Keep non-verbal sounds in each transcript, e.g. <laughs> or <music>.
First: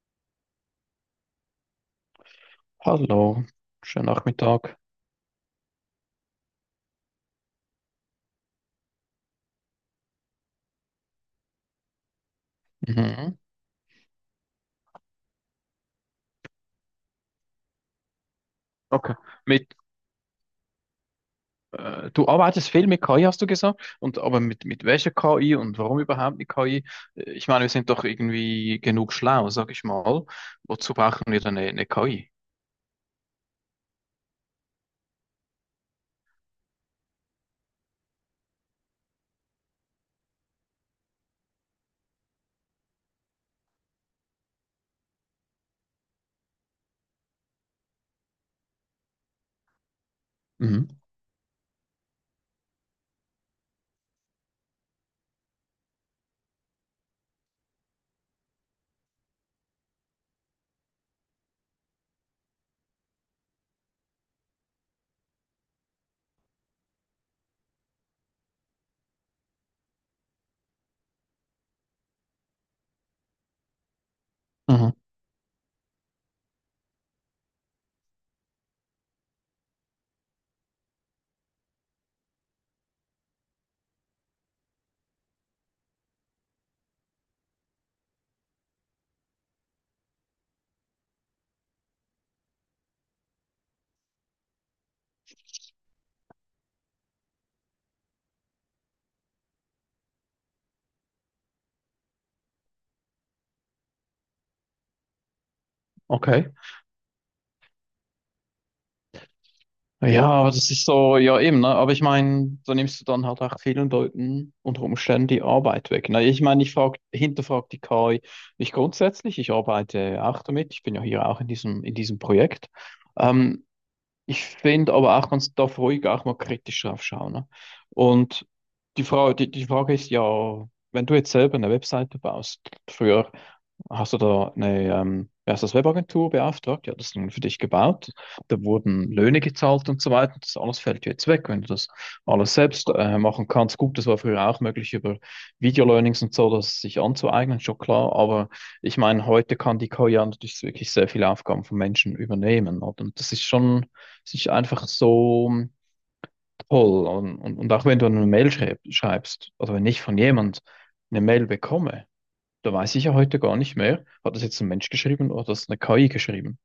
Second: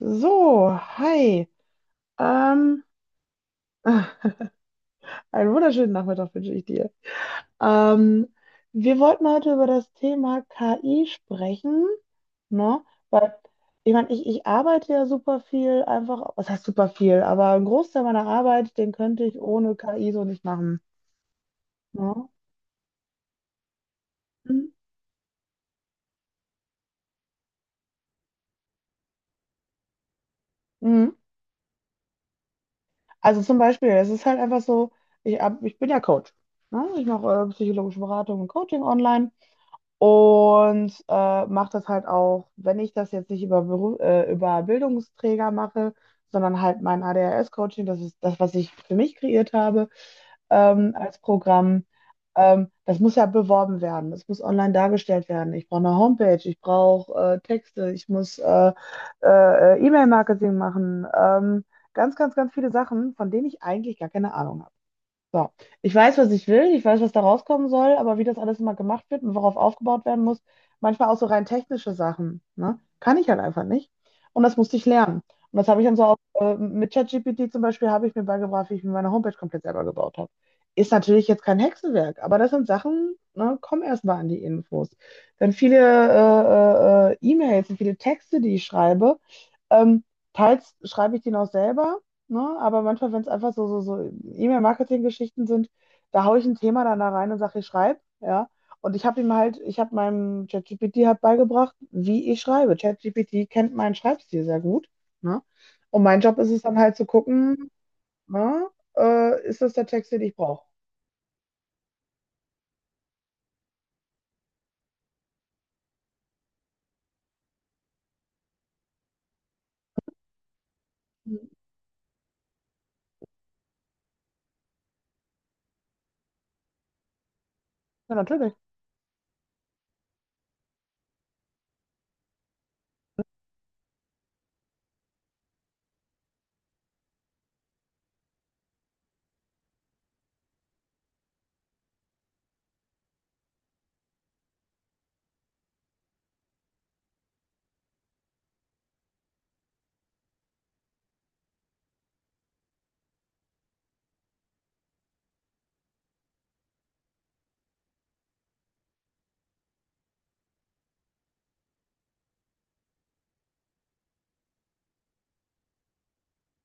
So, hi. Ähm, Hallo, schönen Nachmittag. einen wunderschönen Nachmittag wünsche ich dir. Ähm, Wir wollten heute über das Thema KI sprechen, ne? Weil, Mhm. ich meine, ich arbeite ja super viel einfach, was heißt super viel, aber einen Großteil meiner Arbeit, den Okay. könnte ich ohne Mit, KI so nicht machen, Du ne? arbeitest viel mit KI, hast du gesagt, und aber mit, Mhm. mit welcher KI und warum überhaupt mit KI? Ich meine, wir sind doch irgendwie genug schlau, sag ich mal. Wozu Mhm. brauchen wir dann eine KI? Also zum Beispiel, es ist halt einfach so, ich bin ja Coach, ne? Ich mache psychologische Beratung und Coaching online. Und mache das halt auch, wenn ich das jetzt nicht über Bildungsträger mache, sondern halt mein ADHS-Coaching, das ist das, was ich für mich kreiert habe, Mhm. Als Programm. Das muss ja beworben werden, das muss online dargestellt werden. Ich brauche eine Homepage, ich brauche Texte, ich muss E-Mail-Marketing machen. Ganz viele Sachen, von denen ich eigentlich gar keine Ahnung habe. So, ich weiß, was ich will, ich weiß, was da rauskommen soll, aber wie das alles immer gemacht wird und worauf aufgebaut werden muss, manchmal auch so rein technische Sachen, ne? Kann ich halt einfach nicht. Und das musste ich Mhm. lernen. Und das habe ich dann so auch mit ChatGPT zum Beispiel, habe ich mir beigebracht, wie ich mir meine Homepage komplett selber gebaut habe. Ist natürlich jetzt kein Hexenwerk, aber das sind Sachen, ne, komm erst mal an die Infos. Dann viele E-Mails und viele Texte, die ich schreibe, ähm, teils schreibe ich die noch selber. Ne? Aber manchmal, wenn es einfach so E-Mail-Marketing-Geschichten sind, da haue ich ein Thema dann da rein und sage, ich schreibe, ja. Und ich habe meinem ChatGPT halt beigebracht, wie ich schreibe. ChatGPT kennt meinen Schreibstil sehr gut, ne? Und mein Job Okay. ist es dann halt zu gucken, ne? Ist das der Text, den Ja, ich aber brauche? das ist so, ja eben, ne? Aber ich meine, da nimmst du dann halt auch vielen Leuten unter Umständen die Arbeit weg. Ne? Ich meine, hinterfrag die KI nicht grundsätzlich, ich arbeite auch damit, ich bin ja hier Ja, auch in diesem Projekt. Ähm, ich finde aber auch, man darf ruhig auch mal kritisch drauf schauen. Ne? Und natürlich. die Frage, die Frage ist ja, wenn du jetzt selber eine Webseite baust. Früher hast du da eine, wie heißt das, Webagentur beauftragt? Ja, das dann für dich gebaut. Da wurden Löhne gezahlt und so weiter. Das alles fällt dir jetzt weg, wenn du das alles selbst machen kannst. Gut, das war früher auch möglich über Video-Learnings und so, das sich anzueignen, schon klar. Aber ich meine, heute kann die KI ja natürlich wirklich sehr viele Aufgaben von Menschen übernehmen. Oder? Und das ist schon, das ist einfach so toll. Und auch wenn du eine Mail schreibst, oder wenn ich von jemand eine Mail bekomme, da weiß ich ja heute gar nicht mehr. Hat das jetzt ein Mensch geschrieben oder hat das eine KI geschrieben?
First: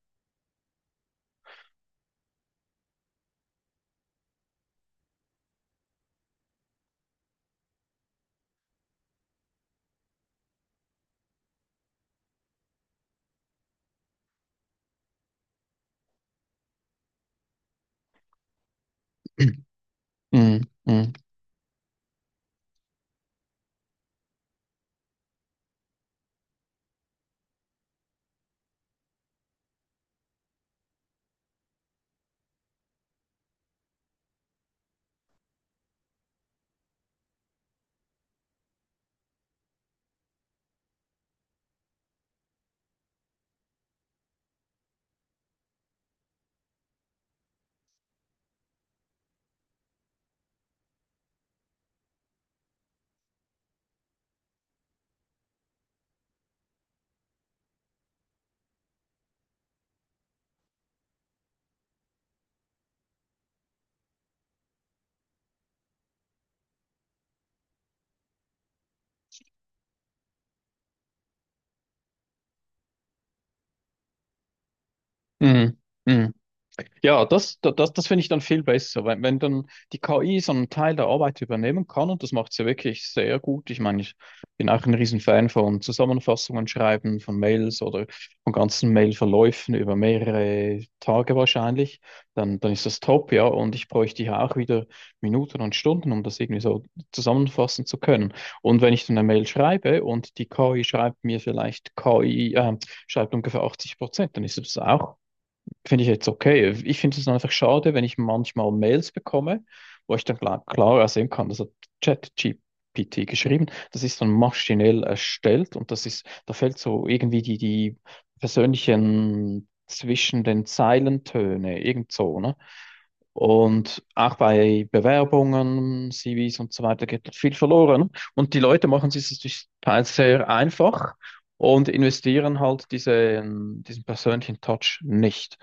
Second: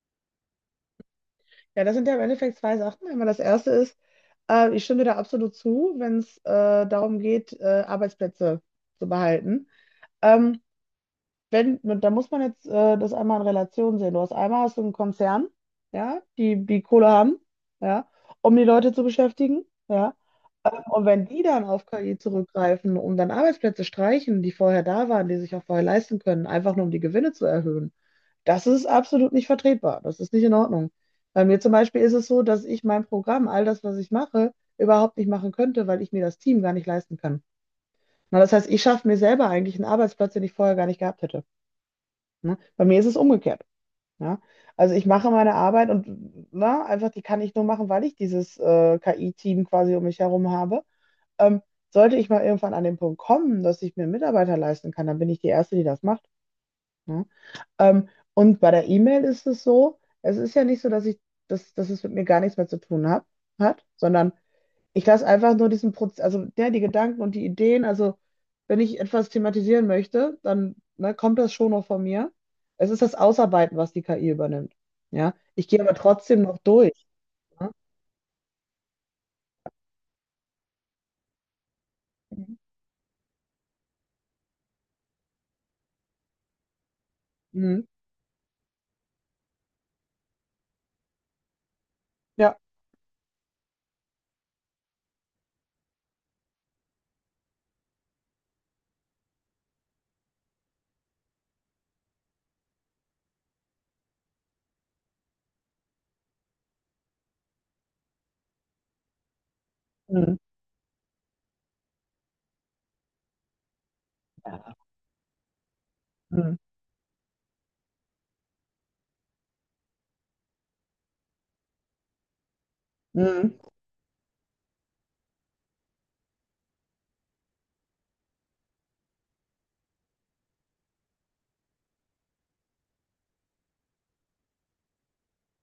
Ja, das sind ja im Endeffekt zwei Sachen. Einmal das erste ist, ich stimme dir da absolut zu, wenn es darum geht, Arbeitsplätze zu behalten. Ähm, wenn, da muss man jetzt das einmal in Relation sehen. Du hast einmal hast du einen Konzern, ja, die die Kohle haben, ja, um die Leute zu beschäftigen, <clears throat> ja. Mm, Und mm, wenn die dann auf KI zurückgreifen und dann Arbeitsplätze streichen, die vorher da waren, die sich auch vorher leisten können, einfach nur um die Gewinne zu erhöhen, das ist absolut nicht vertretbar. Das ist nicht in Ordnung. Bei mir zum Beispiel ist es so, dass ich mein Programm, all das, was ich mache, überhaupt nicht machen könnte, weil ich mir das Team gar nicht leisten kann. Na, das heißt, ich schaffe mir selber eigentlich einen Arbeitsplatz, den ich vorher gar nicht gehabt hätte. Ne? Bei mir ist es umgekehrt. Ja? Also ich mache meine Arbeit und na, einfach die kann ich nur machen, weil ich dieses KI-Team quasi um mich herum habe. Ähm, sollte ich mal irgendwann an den Punkt kommen, dass ich mir einen Mitarbeiter leisten kann, dann bin ich die Erste, die das macht. Ne? Und bei der E-Mail ist es so, es ist ja nicht so, dass es mit mir gar nichts mehr zu tun hat, sondern ich lasse einfach nur diesen Prozess, also der, die Gedanken und die Ideen, also wenn ich etwas thematisieren möchte, dann ne, kommt das schon noch von mir. Es ist das Ausarbeiten, was die KI übernimmt. Ja, ich mm, gehe aber mm. trotzdem noch durch. Ja, Ne? Das, finde ich dann viel besser, wenn dann die KI so einen Teil der Arbeit übernehmen kann, und das macht Mhm. sie wirklich sehr gut. Ich meine, ich bin auch ein Riesenfan von Zusammenfassungen schreiben, von Mails Mhm. oder von ganzen Mailverläufen über mehrere Tage wahrscheinlich. Ja. Dann ist das top, ja. Und ich bräuchte ja auch wieder Minuten und Stunden, um das irgendwie so zusammenfassen zu können. Und wenn ich dann eine Mail schreibe und die KI schreibt mir vielleicht schreibt ungefähr 80%, dann ist das auch, finde ich, jetzt okay. Ich finde es einfach schade, wenn ich manchmal Mails bekomme, wo ich Mhm. dann klarer sehen kann, das hat ChatGPT geschrieben, das ist dann Ja. maschinell erstellt, und das ist, da Mhm. fällt so irgendwie die persönlichen zwischen den Zeilentöne, irgend so, ne? Mhm. Und auch bei Bewerbungen, CVs und so weiter geht viel verloren. Und die Leute machen sich das teils sehr einfach und investieren halt diesen persönlichen Touch nicht.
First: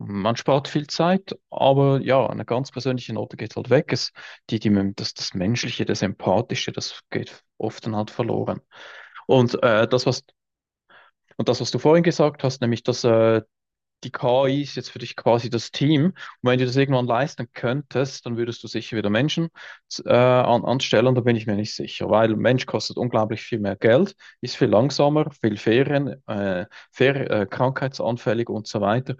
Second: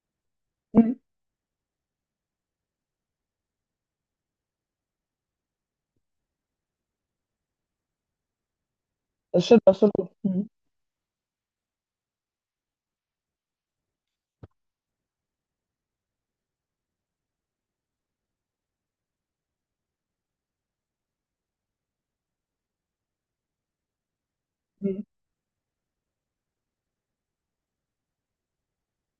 Man spart viel Mhm. Zeit, aber ja, eine ganz persönliche Note geht halt weg. Es, Das Menschliche, das Empathische, das geht oft dann halt verloren. Das Und stimmt, das äh, stimmt. das, was, Mhm. und das, was du vorhin gesagt hast, nämlich, dass die KI ist jetzt für dich quasi das Team. Und wenn du das irgendwann leisten könntest, dann würdest du sicher wieder Menschen anstellen. Da bin ich mir nicht sicher, weil Mensch kostet unglaublich viel mehr Geld, ist viel Mhm. langsamer, krankheitsanfällig und so weiter.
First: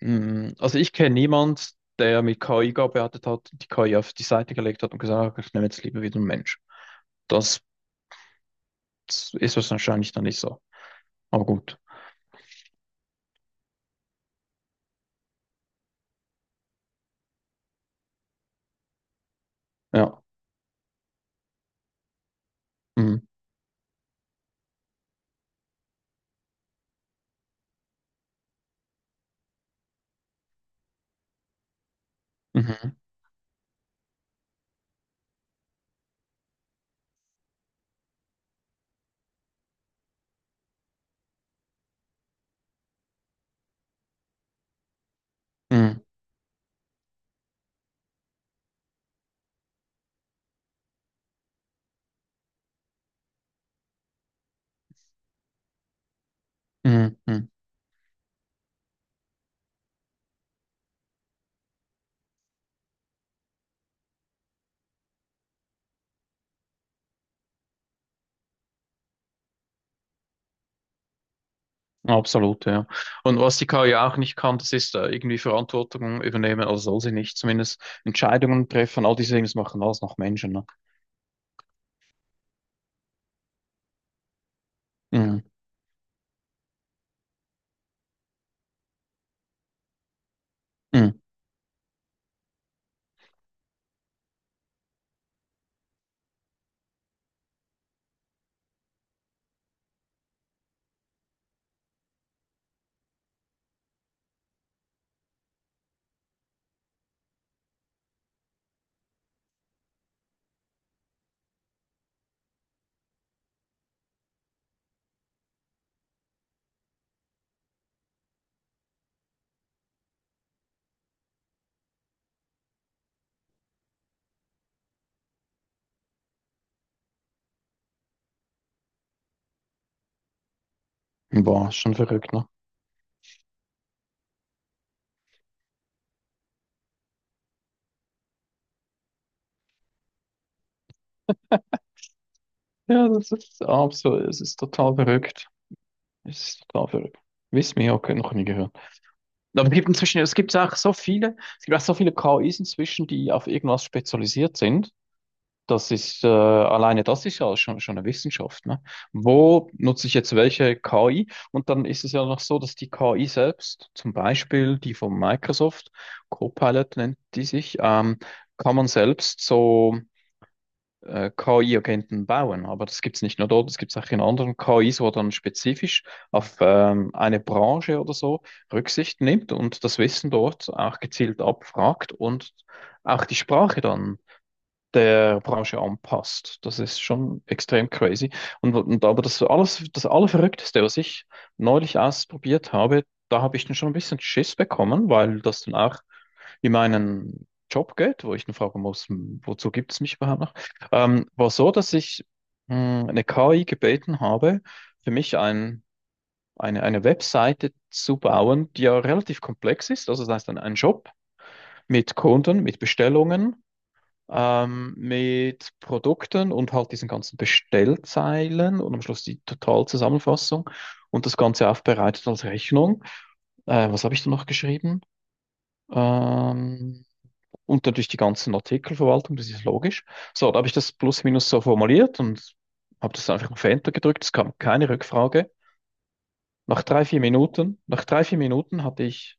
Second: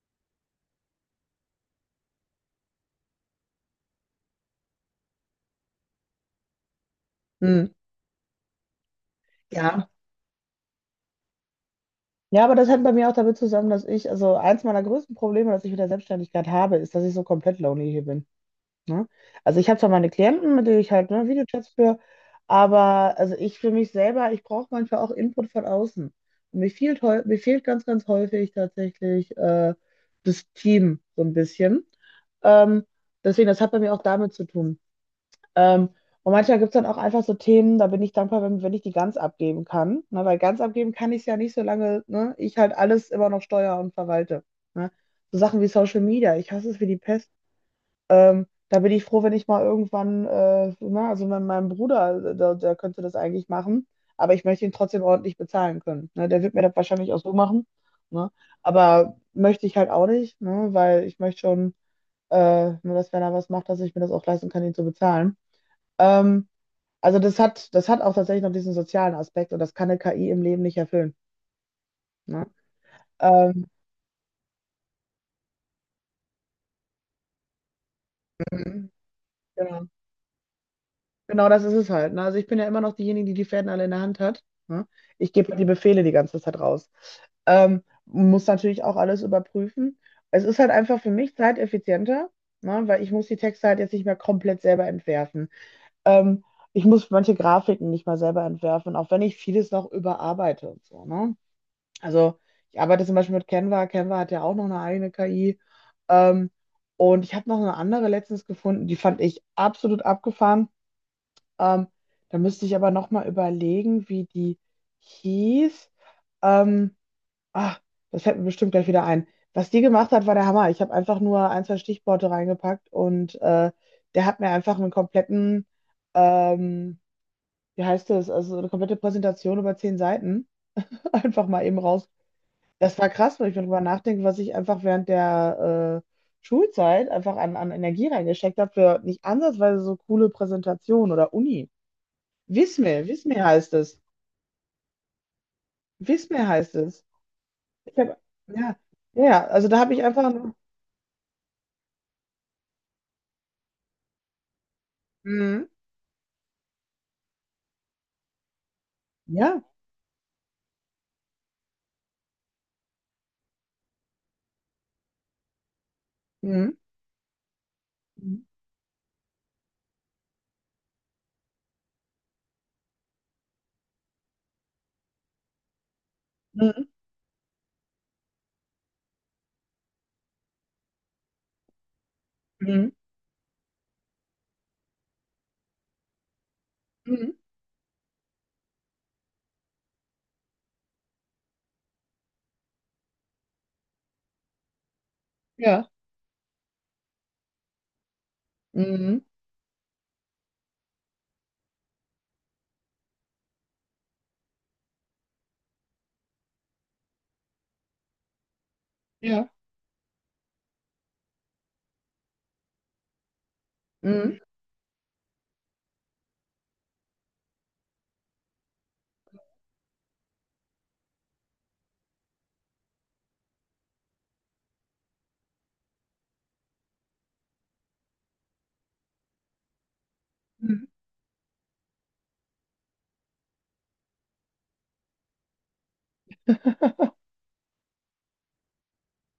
Also ich kenne niemand, der mit KI gearbeitet hat, die KI auf die Seite gelegt hat und gesagt hat, ich nehme jetzt lieber wieder einen Mensch. Das Mhm. ist Ja. wahrscheinlich dann nicht so. Aber gut. Ja, aber das hängt bei mir auch damit zusammen, dass ich, also eins meiner größten Probleme, das ich mit der Selbstständigkeit habe, ist, dass ich so komplett lonely hier bin. Ne? Also ich habe zwar meine Ja. Klienten, mit denen ich halt ne, Videochats führe, aber Mhm. also ich für mich selber, ich brauche manchmal auch Input von außen. Und mir fehlt ganz, häufig tatsächlich das Team so ein bisschen. Ähm, Mhm. deswegen, das hat bei mir auch damit zu tun. Ähm, und manchmal gibt es dann auch einfach so Themen, da bin ich dankbar, wenn ich die ganz abgeben kann. Ne? Weil ganz abgeben kann ich es ja nicht, solange ne, ich halt alles immer noch steuere und verwalte. Ne? So Sachen wie Social Mhm. Media, ich hasse es wie die Pest. Da bin ich froh, wenn ich mal irgendwann, also mein Bruder, der könnte das eigentlich machen, aber ich möchte ihn trotzdem ordentlich bezahlen können. Ne? Der wird mir das wahrscheinlich Mhm. auch so Mhm. machen. Ne? Aber möchte ich halt auch nicht, ne? Weil ich möchte schon, nur dass wenn er was macht, dass ich mir das auch leisten kann, ihn zu bezahlen. Ähm, das hat auch tatsächlich noch diesen sozialen Aspekt und das kann eine KI im Leben nicht erfüllen. Ne? Absolut, ja. Und was Ähm, die KI auch nicht kann, das ist irgendwie Verantwortung übernehmen, also soll sie nicht, zumindest Entscheidungen mhm, treffen, all diese Dinge, das machen genau. alles noch Menschen, ne? Genau das ist es halt. Ne? Also ich bin ja immer noch diejenige, die die Fäden alle in der Hand hat. Ne? Ich Mhm. gebe halt die Befehle die ganze Zeit raus. Muss natürlich auch alles überprüfen. Es ist halt einfach für Mhm. mich zeiteffizienter, ne? Weil ich muss die Texte halt jetzt nicht mehr komplett selber entwerfen. Ähm, ich muss manche Grafiken nicht mal selber entwerfen, auch wenn ich vieles noch überarbeite und so, ne? Also ich arbeite zum Beispiel mit Canva. Canva hat ja auch noch eine eigene KI. Ähm, und ich habe noch eine andere letztens gefunden, die fand ich absolut abgefahren. Ähm, da müsste ich aber nochmal überlegen, wie die hieß. Ähm, ah, das fällt mir bestimmt gleich wieder ein. Was die gemacht hat, war der Hammer. Ich habe einfach nur ein, zwei Stichworte reingepackt und der hat mir einfach einen kompletten, ähm, wie heißt das, also eine komplette Präsentation über 10 Seiten <laughs> einfach mal Boah, ist eben schon raus. verrückt, ne? Das war krass, wenn ich darüber nachdenke, was ich einfach während der Schulzeit einfach an Energie reingesteckt habe für nicht ansatzweise so coole Präsentationen oder Uni. Ja, das Wismir ist heißt es. absolut, es ist total verrückt. Es Wismir ist heißt total es. verrückt. Wiss mir, Ich okay, hab, noch nie gehört. ja, ja, Aber also es da gibt habe ich inzwischen, einfach nur. Es gibt auch so viele KIs inzwischen, die auf irgendwas spezialisiert sind. Mhm. Das ist, alleine das ist ja schon eine Wissenschaft, ne? Ja. Wo nutze ich jetzt welche KI? Und dann ist es ja noch so, dass die KI selbst, zum Beispiel die von Microsoft, Mhm. Copilot nennt die sich, Mhm. kann man selbst so KI-Agenten bauen. Aber das gibt es nicht nur dort, das gibt es auch in anderen KIs, wo dann spezifisch auf Mhm. Eine Branche oder so Rücksicht nimmt und das Wissen dort auch gezielt abfragt und Mhm. auch die Sprache dann der Branche anpasst. Das ist Mhm. schon extrem crazy. Und aber das alles, das Allerverrückteste, was ich neulich ausprobiert habe, da habe ich dann schon ein bisschen Schiss bekommen, weil das dann Ja. auch in meinen Job geht, wo ich dann fragen muss: Mhm. "Hm, wozu gibt es mich überhaupt noch?" War so, dass ich eine KI gebeten habe, für mich eine Webseite zu bauen, die ja relativ Ja. komplex ist. Also das heißt, ein Shop mit Kunden, mit Bestellungen, Mhm. Mit Produkten und halt diesen ganzen Bestellzeilen und am Schluss die Totalzusammenfassung, und das Ganze aufbereitet als Rechnung. Was habe ich da noch geschrieben? Ähm, und natürlich die ganzen Artikelverwaltung, das ist logisch. So, da habe ich Mhm. das plus minus so formuliert und habe das einfach auf Enter gedrückt. Es kam keine Rückfrage. Nach drei, vier Minuten hatte ich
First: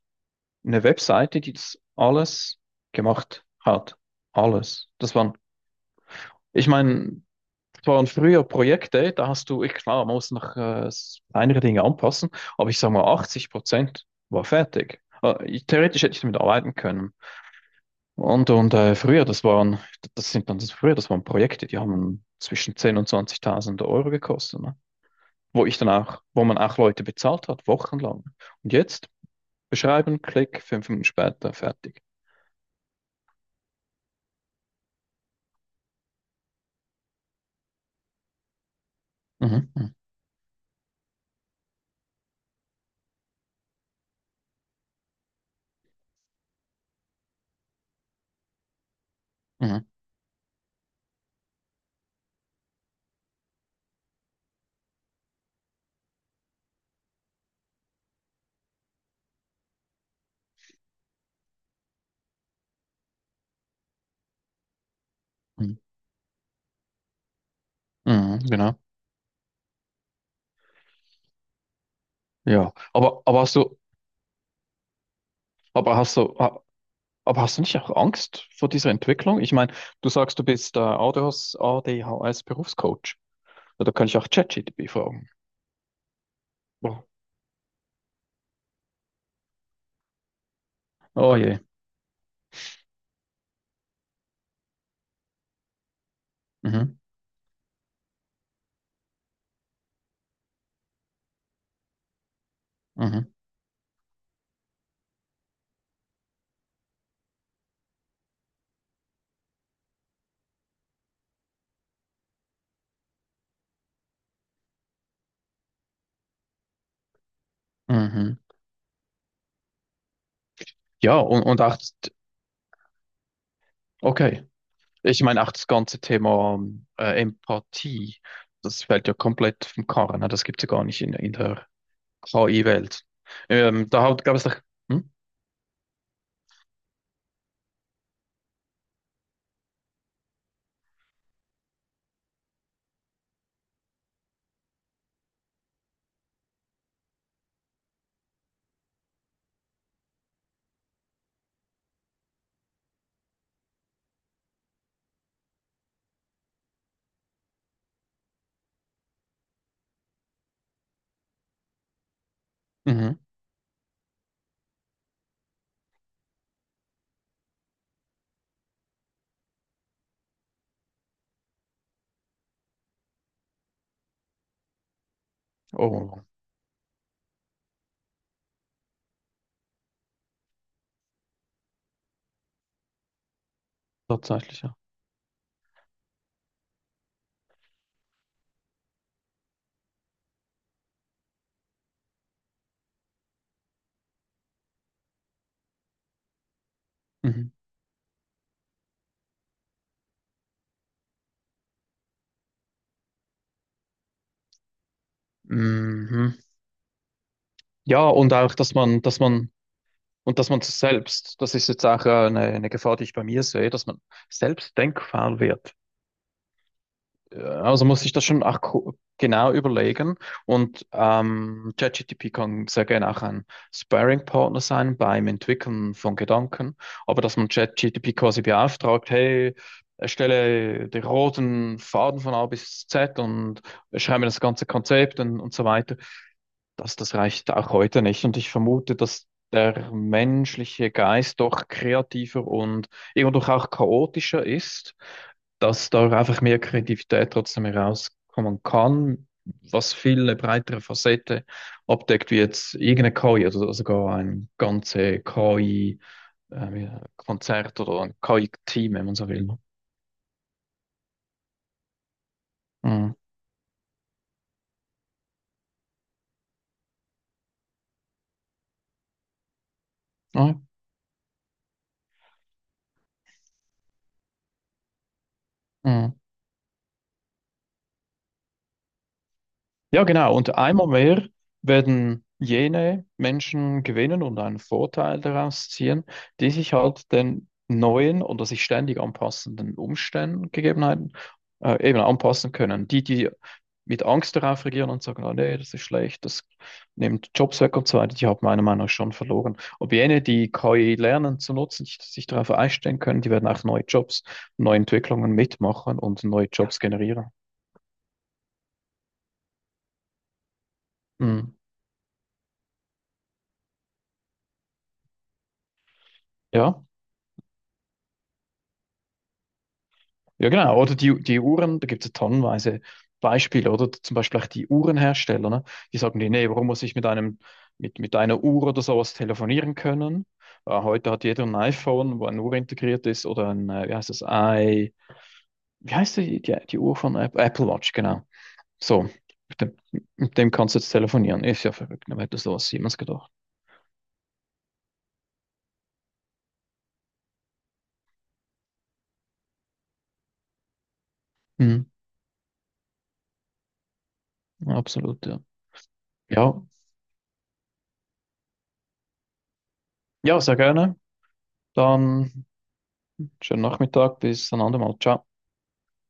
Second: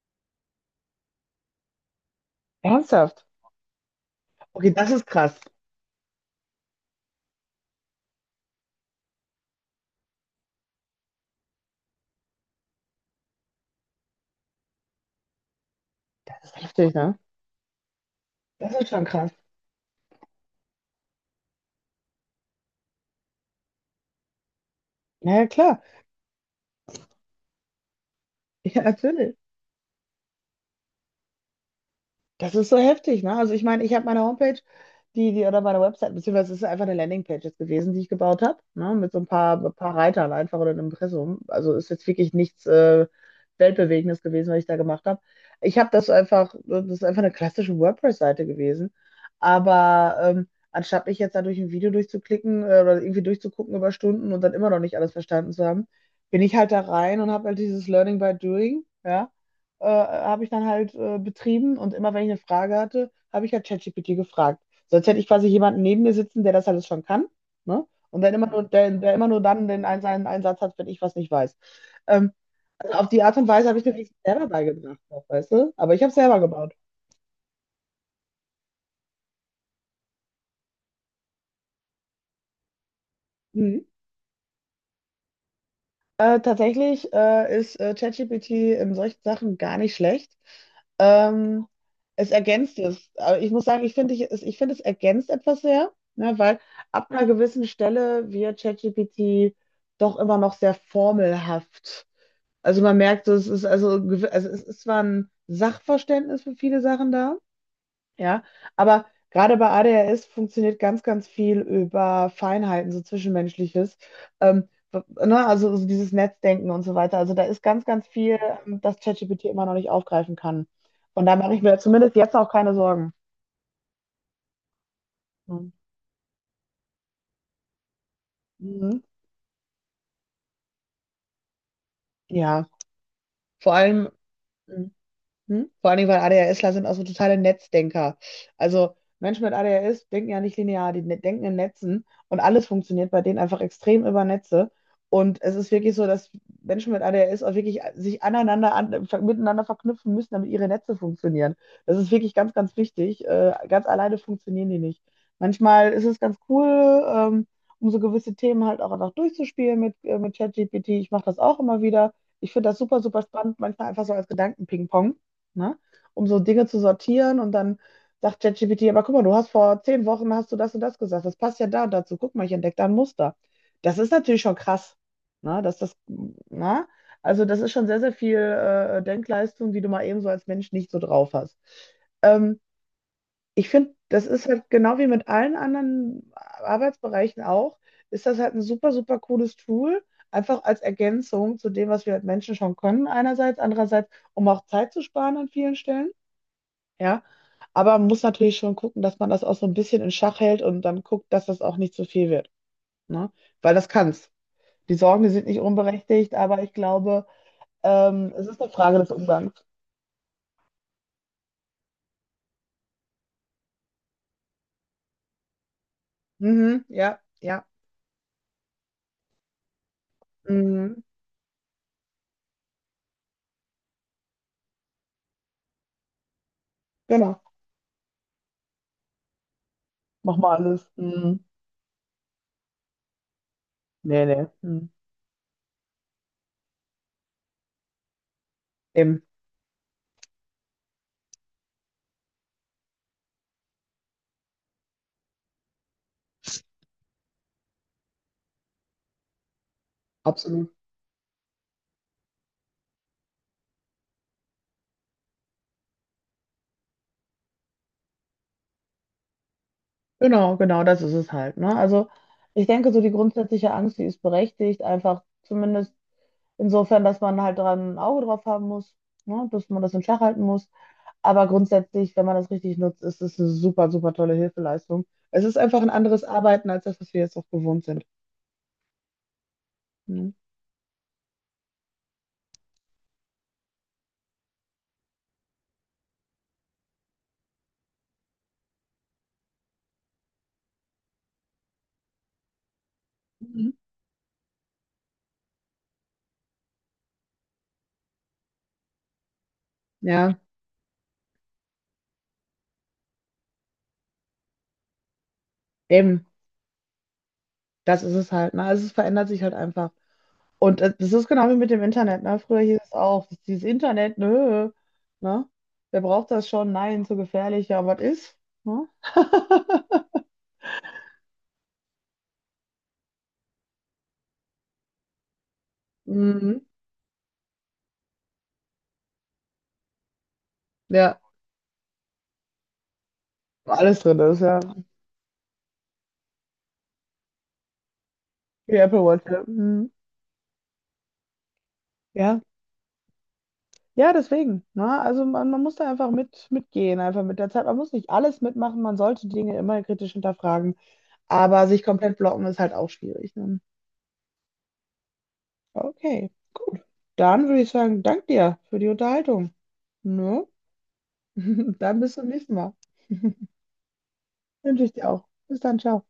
eine Webseite, die das alles Ernsthaft. gemacht hat. Okay, Alles. das ist Das krass. waren, ich meine, Es waren früher Projekte, da hast du, ich, klar, man muss noch kleinere Dinge anpassen, aber ich sage mal, 80% war fertig. Theoretisch hätte ich damit Das ist arbeiten heftig, können. ne? Und, Das und ist schon früher, krass. das waren, das sind dann das früher, das waren Projekte, die haben zwischen 10.000 und 20.000 Euro gekostet, ne? Na ja, Wo klar. ich dann auch, wo man auch Leute bezahlt hat, wochenlang. Und Ja, jetzt natürlich. beschreiben, klick, 5 Minuten später, fertig. Das ist so heftig, ne? Also ich meine, ich habe meine Homepage, oder meine Website, beziehungsweise es ist einfach eine Landingpage jetzt gewesen, die ich gebaut habe, ne? Mit so Mhm, ein paar mhm, Reitern einfach oder einem Impressum. Also ist jetzt wirklich nichts Weltbewegendes gewesen, was ich da gemacht habe. Ich habe das einfach, das ist einfach eine klassische WordPress-Seite gewesen. mhm, Aber anstatt mich jetzt da durch ein Video durchzuklicken oder irgendwie durchzugucken über Stunden und dann immer noch nicht alles verstanden zu haben, bin ich halt da rein und habe halt dieses Learning by Doing, ja, habe ich dann halt betrieben und immer wenn ich eine Frage hatte, habe ich halt ChatGPT gefragt. Sonst hätte ich quasi mhm, jemanden neben mir sitzen, der das alles schon kann, ne? Und dann mhm, immer nur, genau. der immer nur dann den einen, seinen Einsatz hat, wenn ich was nicht weiß. Ähm, Ja, also auf die Art und Weise habe ich mir das selber beigebracht, weißt du? Aber aber ich habe es hast du, selber Aber gebaut. hast du nicht auch Angst vor dieser Entwicklung? Ich meine, du sagst, du bist ADHS, ADHS-Berufscoach. Mhm. Ja, da kann ich auch ChatGPT fragen. Oh, Tatsächlich ist ChatGPT in solchen Sachen gar nicht schlecht. oh je. Ähm, es ergänzt es. Aber ich muss sagen, ich finde, es ergänzt etwas sehr, ne, weil Mhm. ab einer gewissen Stelle wird ChatGPT doch immer noch sehr formelhaft. Also man merkt, Mhm. es ist also, gewi- also es ist zwar ein Sachverständnis für viele Sachen da, ja, aber gerade bei ADHS funktioniert ganz viel über Feinheiten, so Zwischenmenschliches. Ähm, w- ne, also dieses Netzdenken und so weiter. Also da ist ganz Mhm. viel, das ChatGPT immer noch nicht aufgreifen kann. Ja, Und da und, mache ich und mir auch, zumindest jetzt auch keine Sorgen. okay. Ich meine, auch das Mhm. ganze Thema Empathie, das Mhm. fällt ja komplett vom Karren. Ne? Das gibt es ja gar nicht in, der Ja, KI-Welt. vor Ähm, da allem. hat- gab es doch. Hm? Hm? Vor allen Dingen, weil ADHSler sind auch so totale Netzdenker. Also Menschen mit ADHS denken ja nicht linear, denken in Netzen und alles funktioniert bei denen einfach extrem über Netze. Und es ist wirklich so, dass Menschen mit ADHS auch wirklich sich miteinander verknüpfen müssen, damit ihre Netze funktionieren. Das ist wirklich ganz wichtig. Ganz alleine funktionieren die nicht. Manchmal ist es ganz cool, ähm, um so gewisse Themen halt auch einfach durchzuspielen mit ChatGPT. Ich mache das auch immer wieder. Ich finde das super, Mhm. super spannend, manchmal einfach so als Gedanken-Ping-Pong, ne? Um so Dinge zu sortieren und dann sagt ChatGPT, aber guck mal, du hast vor 10 Wochen hast du das und das gesagt. Das passt ja da und dazu. Guck mal, ich entdecke da ein Muster. Das ist natürlich schon krass, ne? Oh, ne? Also das ist schon sehr, sehr viel Denkleistung, die du mal eben so als Mensch nicht so drauf hast. Ähm, ich finde, das ist tatsächlich, halt ja. genau wie mit allen anderen Arbeitsbereichen auch, ist das halt ein super, super cooles Tool, einfach als Ergänzung zu dem, was wir als Menschen schon können, einerseits, andererseits, um auch Zeit zu sparen an vielen Stellen. Ja, Mhm. aber man muss natürlich schon gucken, dass man das auch so ein bisschen in Schach hält und dann guckt, dass das auch nicht zu viel wird. Ne? Weil das kann's. Die Sorgen, die sind nicht Mhm. unberechtigt, aber ich glaube, Ja, und es auch, ist eine Frage des dass man Umgangs. und dass man selbst, das ist jetzt auch eine Gefahr, die ich bei mir sehe, dass man selbst denkfaul wird. Mhm, ja, Äh, ja. Also muss ich das schon auch genau überlegen. Und Mhm, ChatGPT kann sehr gerne auch ein Sparring-Partner sein beim Entwickeln von Gedanken. Aber dass genau. man ChatGPT quasi beauftragt: Hey, Mach mal alles. erstelle den Mhm. roten Faden von A bis Z und Nee, schreibe das nee. ganze Mhm. Konzept, und so weiter. Das reicht auch heute nicht. Und ich vermute, Eben. dass der menschliche Geist doch kreativer und irgendwo auch chaotischer ist, dass da einfach mehr Kreativität trotzdem herauskommen kann, was viel eine Absolut. breitere Facette abdeckt, wie jetzt irgendeine KI, also sogar ein ganze KI-Konzert oder ein KI-Team, wenn man so will. Genau, genau, das ist es halt. Ne? Also ich denke, so die Mhm. grundsätzliche Angst, die ist berechtigt, einfach zumindest insofern, dass man halt dran ein Auge drauf haben muss, ne? Dass man das in Schach halten Ja. muss. Aber grundsätzlich, wenn man das richtig nutzt, ist es eine super, super tolle Hilfeleistung. Es ist einfach ein Mhm. anderes Arbeiten als das, was wir jetzt auch gewohnt sind. Ja, Ne? genau. Und einmal mehr werden jene Menschen gewinnen und einen Vorteil daraus ziehen, die sich halt den neuen oder sich ständig anpassenden Umständen, Gegebenheiten eben anpassen können. Die, die Mhm. mit Angst darauf reagieren und sagen, ah, nee, das ist schlecht, das nimmt Jobs weg und so weiter, die haben meiner Meinung nach schon verloren. Ob jene, Ja, die KI lernen zu nutzen, sich darauf einstellen können, die werden auch neue Jobs, neue Entwicklungen mitmachen und eben. neue Jobs generieren. Das ist es halt. Ne? Also es verändert sich halt einfach. Und das ist genau Mhm. wie mit dem Internet. Ne? Früher hieß es auch, dieses Internet, nö. Ne? Wer braucht das schon? Ja. Nein, zu gefährlich. Ja, was ist? Ne? <laughs> Ja, genau. Oder die Uhren, da gibt es ja tonnenweise Beispiele, oder? Zum Beispiel auch die Uhrenhersteller, ne? Die sagen dir, nee, Mhm. warum muss ich mit einem, mit einer Uhr oder sowas telefonieren können? Heute Ja, hat jeder ein iPhone, wo eine Uhr integriert ist, oder ein, wie alles heißt drin das, ist, ja. Wie heißt die Uhr von Apple Watch, genau. Die So, Apple Watch. Ja. mit dem, Mhm. mit dem kannst du jetzt telefonieren. Ist ja verrückt, wer hätte Ja. sowas jemals gedacht. Ja, deswegen. Ne? Also man muss da einfach mitgehen, einfach mit der Zeit. Man muss nicht alles mitmachen, man sollte die Dinge immer kritisch hinterfragen, aber sich Hm, komplett blocken ist halt auch schwierig. Ne? Absolut, ja. Okay, Ja, gut. Dann würde ich sagen, dank dir für die Unterhaltung. ja, Ne? sehr gerne. <laughs> Dann bis zum Dann nächsten Mal. schönen Nachmittag, bis ein Wünsche ich andermal. dir Ciao. auch. Bis dann, ciao.